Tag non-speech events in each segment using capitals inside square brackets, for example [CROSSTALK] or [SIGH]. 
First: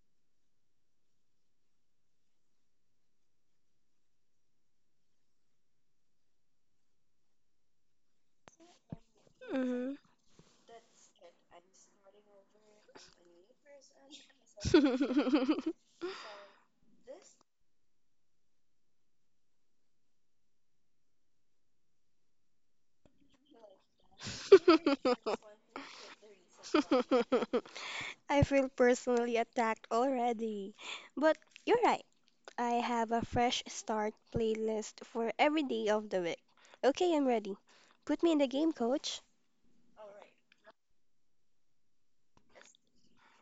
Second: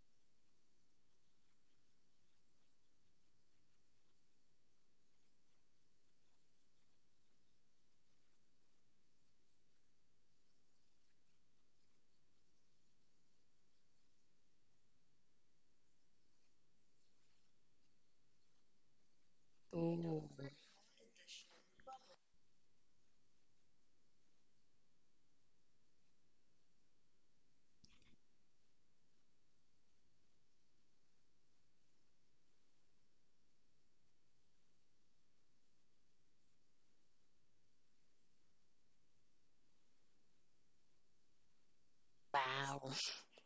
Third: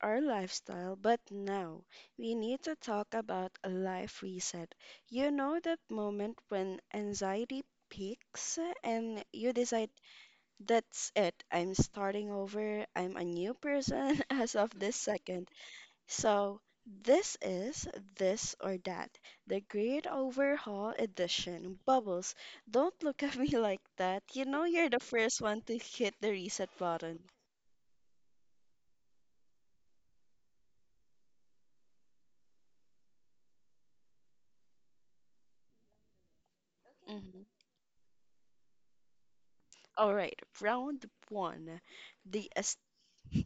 our lifestyle, but now we need to talk about a life reset. You know that moment when anxiety peaks and you decide, Mhm. that's it, I'm starting over, I'm a new person [LAUGHS] as of this [LAUGHS] second. So, this is This or That, the Great Oh, Overhaul Edition. Bubbles, don't look at me [LAUGHS] like that. You know you're the first one to hit the reset button. I feel personally attacked already. But you're right. I have a fresh start playlist for every day of the week. Okay, I'm Mm-hmm. ready. Put me in the game, coach. All right, round one. The aes- wow. [LAUGHS]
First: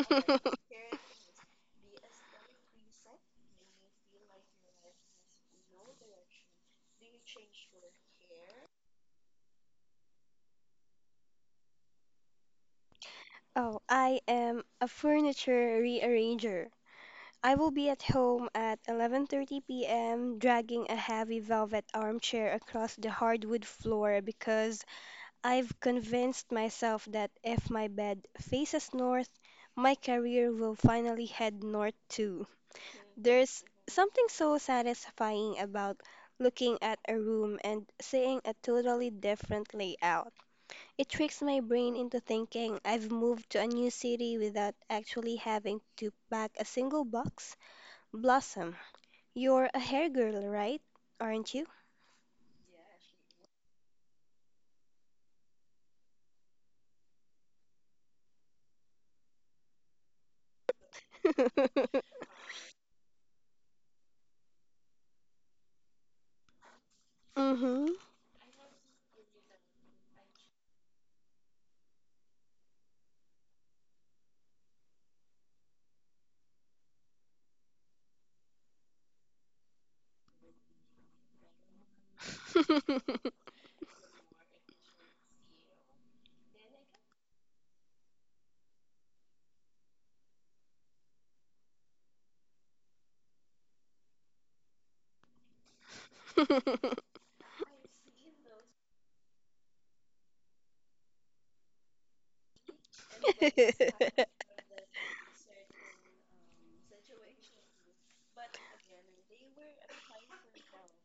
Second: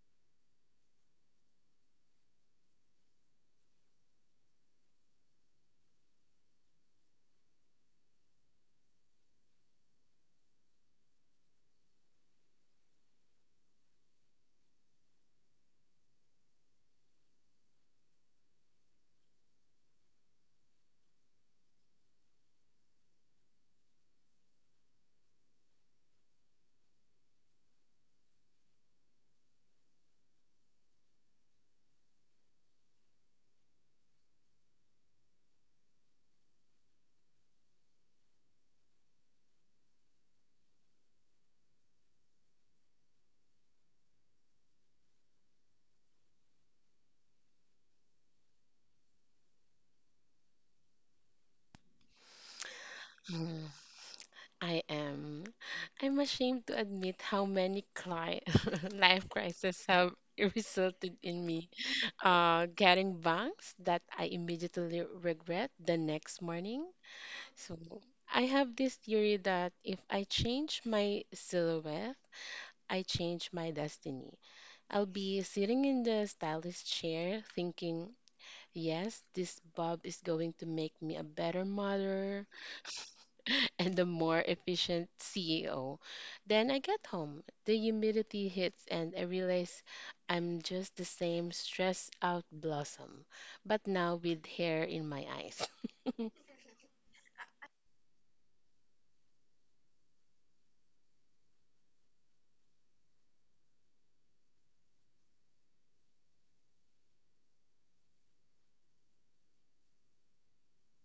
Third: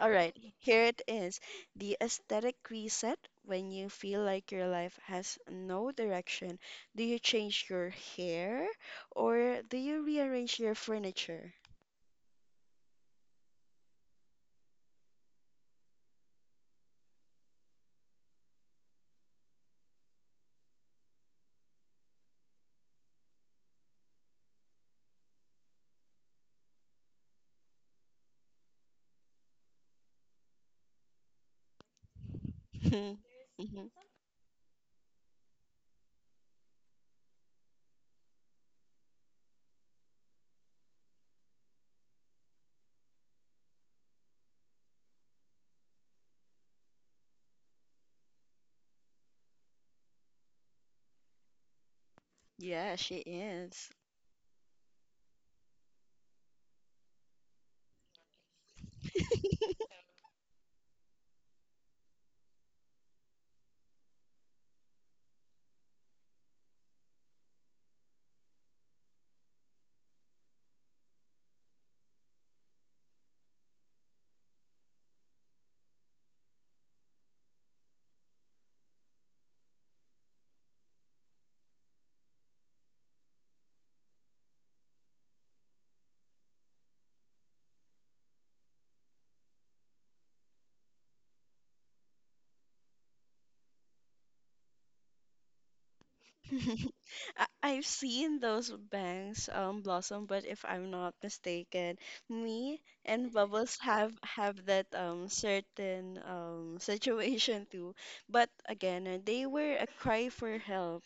All right, here it is. The aesthetic reset. When you feel like your life has no direction, do you change your hair or do you rearrange your furniture? Oh, I am a furniture rearranger. I will be at home at 11:30 p.m. dragging a heavy velvet armchair across the hardwood floor because I've convinced myself that if my bed faces north, my career will finally head north too. [LAUGHS] There's Mhm. something so satisfying about looking at a room and seeing a totally different layout. It tricks my brain into thinking I've moved to a new city without actually having to pack a single box. Blossom, you're a hair girl, right? Aren't you? Yeah, she Mm, is. I am. I'm ashamed to admit how many cli [LAUGHS] life crises [LAUGHS] have resulted in me [LAUGHS] getting bangs that I immediately regret the next morning. So Mm-hmm. I have this theory that if I change my silhouette, I change my destiny. I'll be sitting in the stylist chair thinking, yes, this bob is going to make me a better mother, [LAUGHS] and the more efficient CEO. Then I get home, the humidity hits, and I realize I'm just the same stressed out blossom, but now with hair in my eyes. [LAUGHS] [LAUGHS] I've seen those bangs blossom, but if I'm not mistaken, me and Bubbles have [LAUGHS] have that certain [LAUGHS] situation too. But again, they were a cry for help.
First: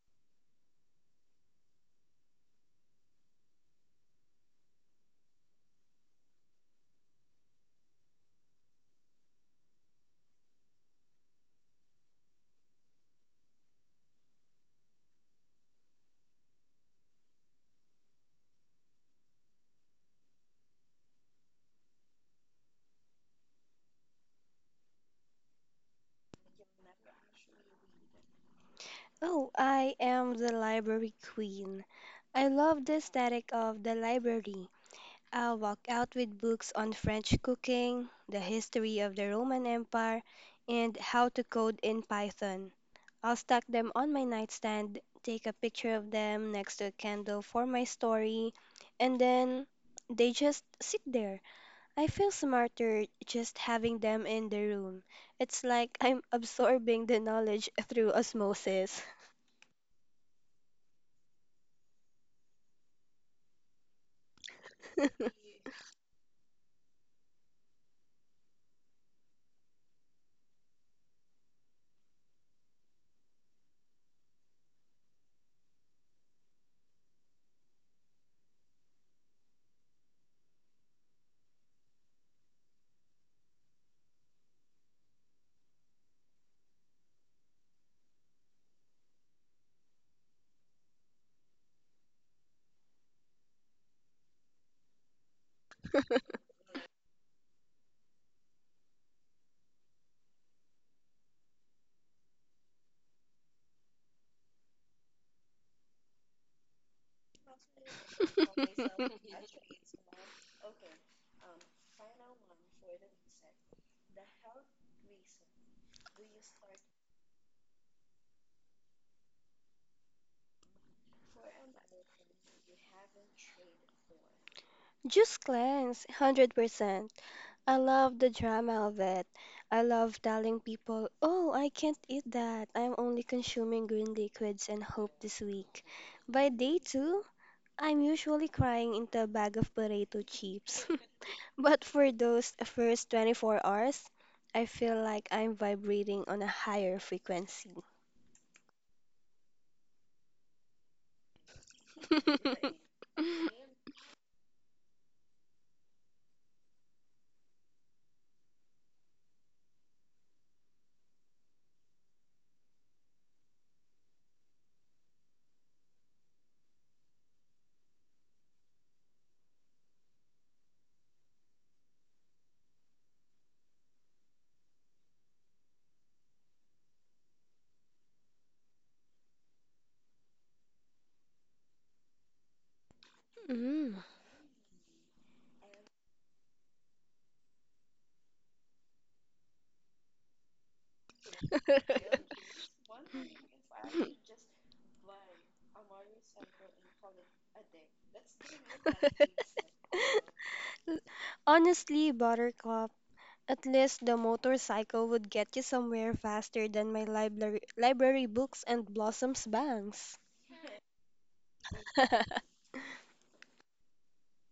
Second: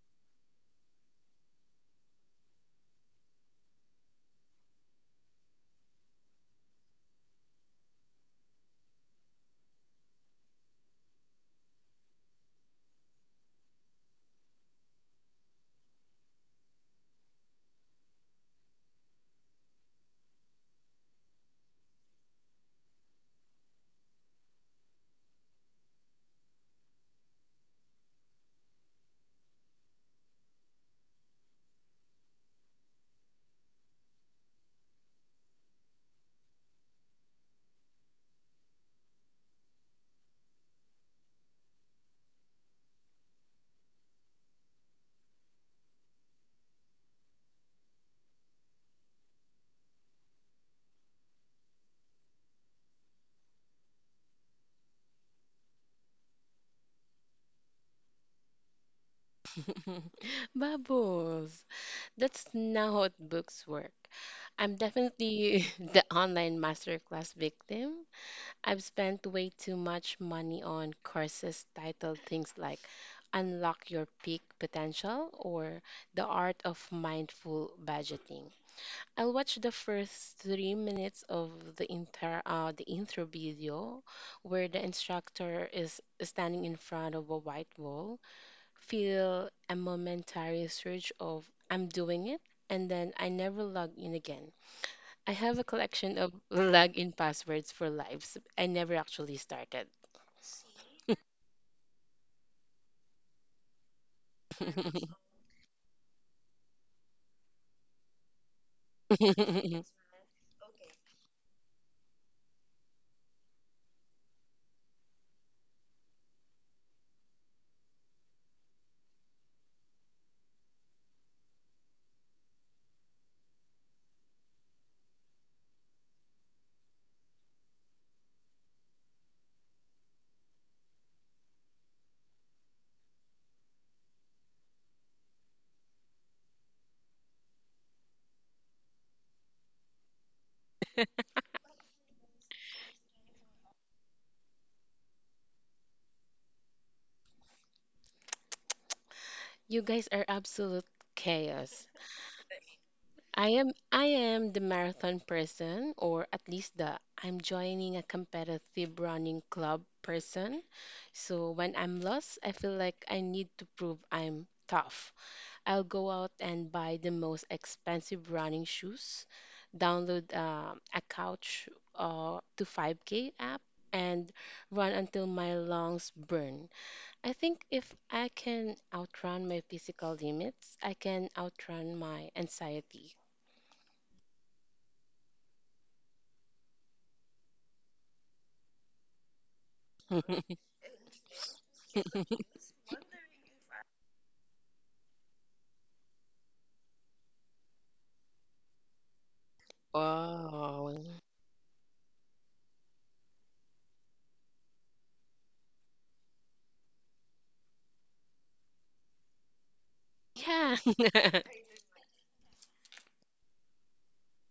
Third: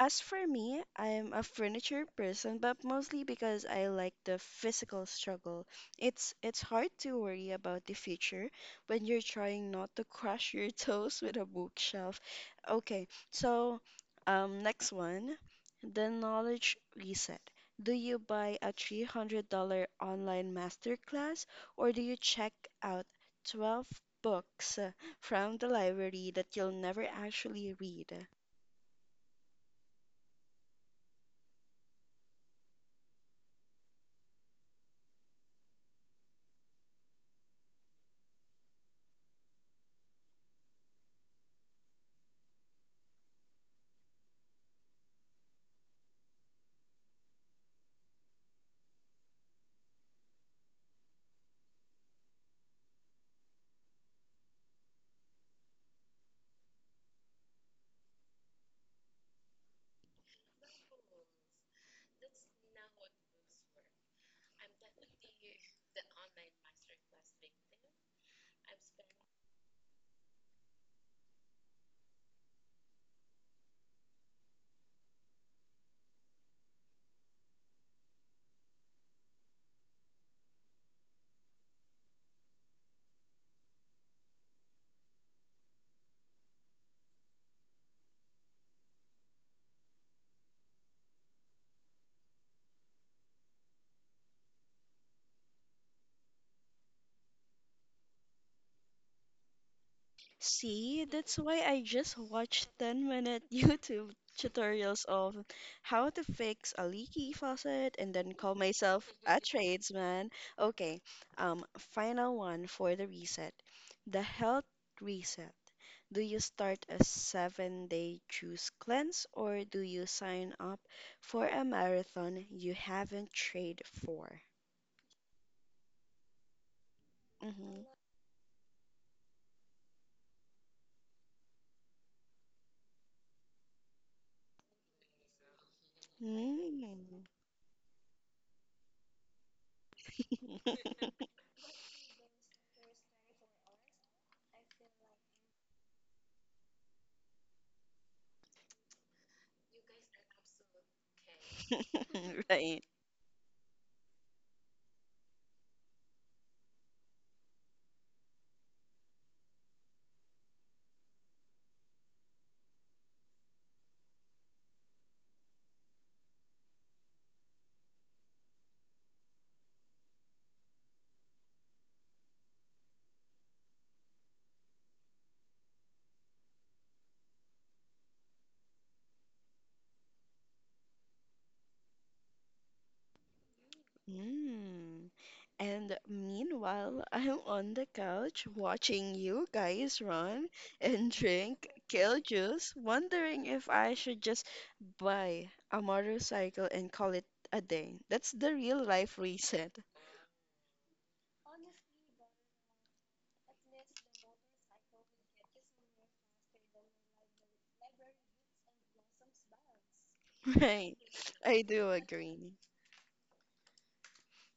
As for me, I'm a furniture person, but mostly because I like the physical struggle. It's hard to worry about the future when you're trying not to crush your [LAUGHS] toes with a bookshelf. Okay, so, next one, the knowledge reset. Do you buy a $300 online masterclass or do you check out 12 books from the library that you'll never actually read? Oh, I am the library queen. I love the aesthetic of the library. I'll walk out with books on French cooking, the history of the Roman Empire, and how to code in Python. I'll stack them on my nightstand, take a picture of them next to a candle for my story, and then they just sit there. I feel smarter just having them in the room. It's like [LAUGHS] I'm absorbing the knowledge through osmosis. [LAUGHS] Bubbles! That's now how books work. I'm definitely [LAUGHS] the online masterclass victim. I've spent way too much money on courses titled things like Unlock Your Peak Potential or The Art of Mindful Budgeting. I'll watch the first 3 minutes of the intro video where the instructor is standing in front of a white wall, feel a momentary surge of I'm doing it, and then I never log in again. I have a collection of login passwords for lives I never actually started. See, that's why I just watched 10 minute [LAUGHS] YouTube tutorials [LAUGHS] of how to fix a leaky faucet and then call myself a [LAUGHS] tradesman. Okay, Final one for the reset. The health reset. Do you start a 7 day juice cleanse or do you sign up for a marathon you haven't trained for? Juice cleanse, 100%. I Mm-hmm. love the drama of it. I love telling people, oh, I can't eat that. I'm only consuming green liquids and hope this week. By day two, I'm usually crying into a bag of potato chips. Mm. But for those first 24 hours, I feel like I'm vibrating on a higher frequency. You guys are absolute chaos. [LAUGHS] [LAUGHS] [LAUGHS] Right. I am the marathon person, or at least the I'm joining a competitive running club person. So when I'm lost, I feel like I need to prove I'm tough. I'll go out and buy the most expensive running shoes, download a couch to 5K app, and run until my lungs burn. I think if I can outrun my physical limits, I can outrun my anxiety. Mm. Mm. And meanwhile, [LAUGHS] I'm on the couch watching you guys run [LAUGHS] and drink kale [LAUGHS] juice, wondering if I should just buy a motorcycle and call it a day. That's the real life reset, Wow. Honestly, Buttercup, at least the motorcycle would get you somewhere faster than my library books and blossoms bangs. [LAUGHS] Yeah. right? [LAUGHS] I do agree. [LAUGHS]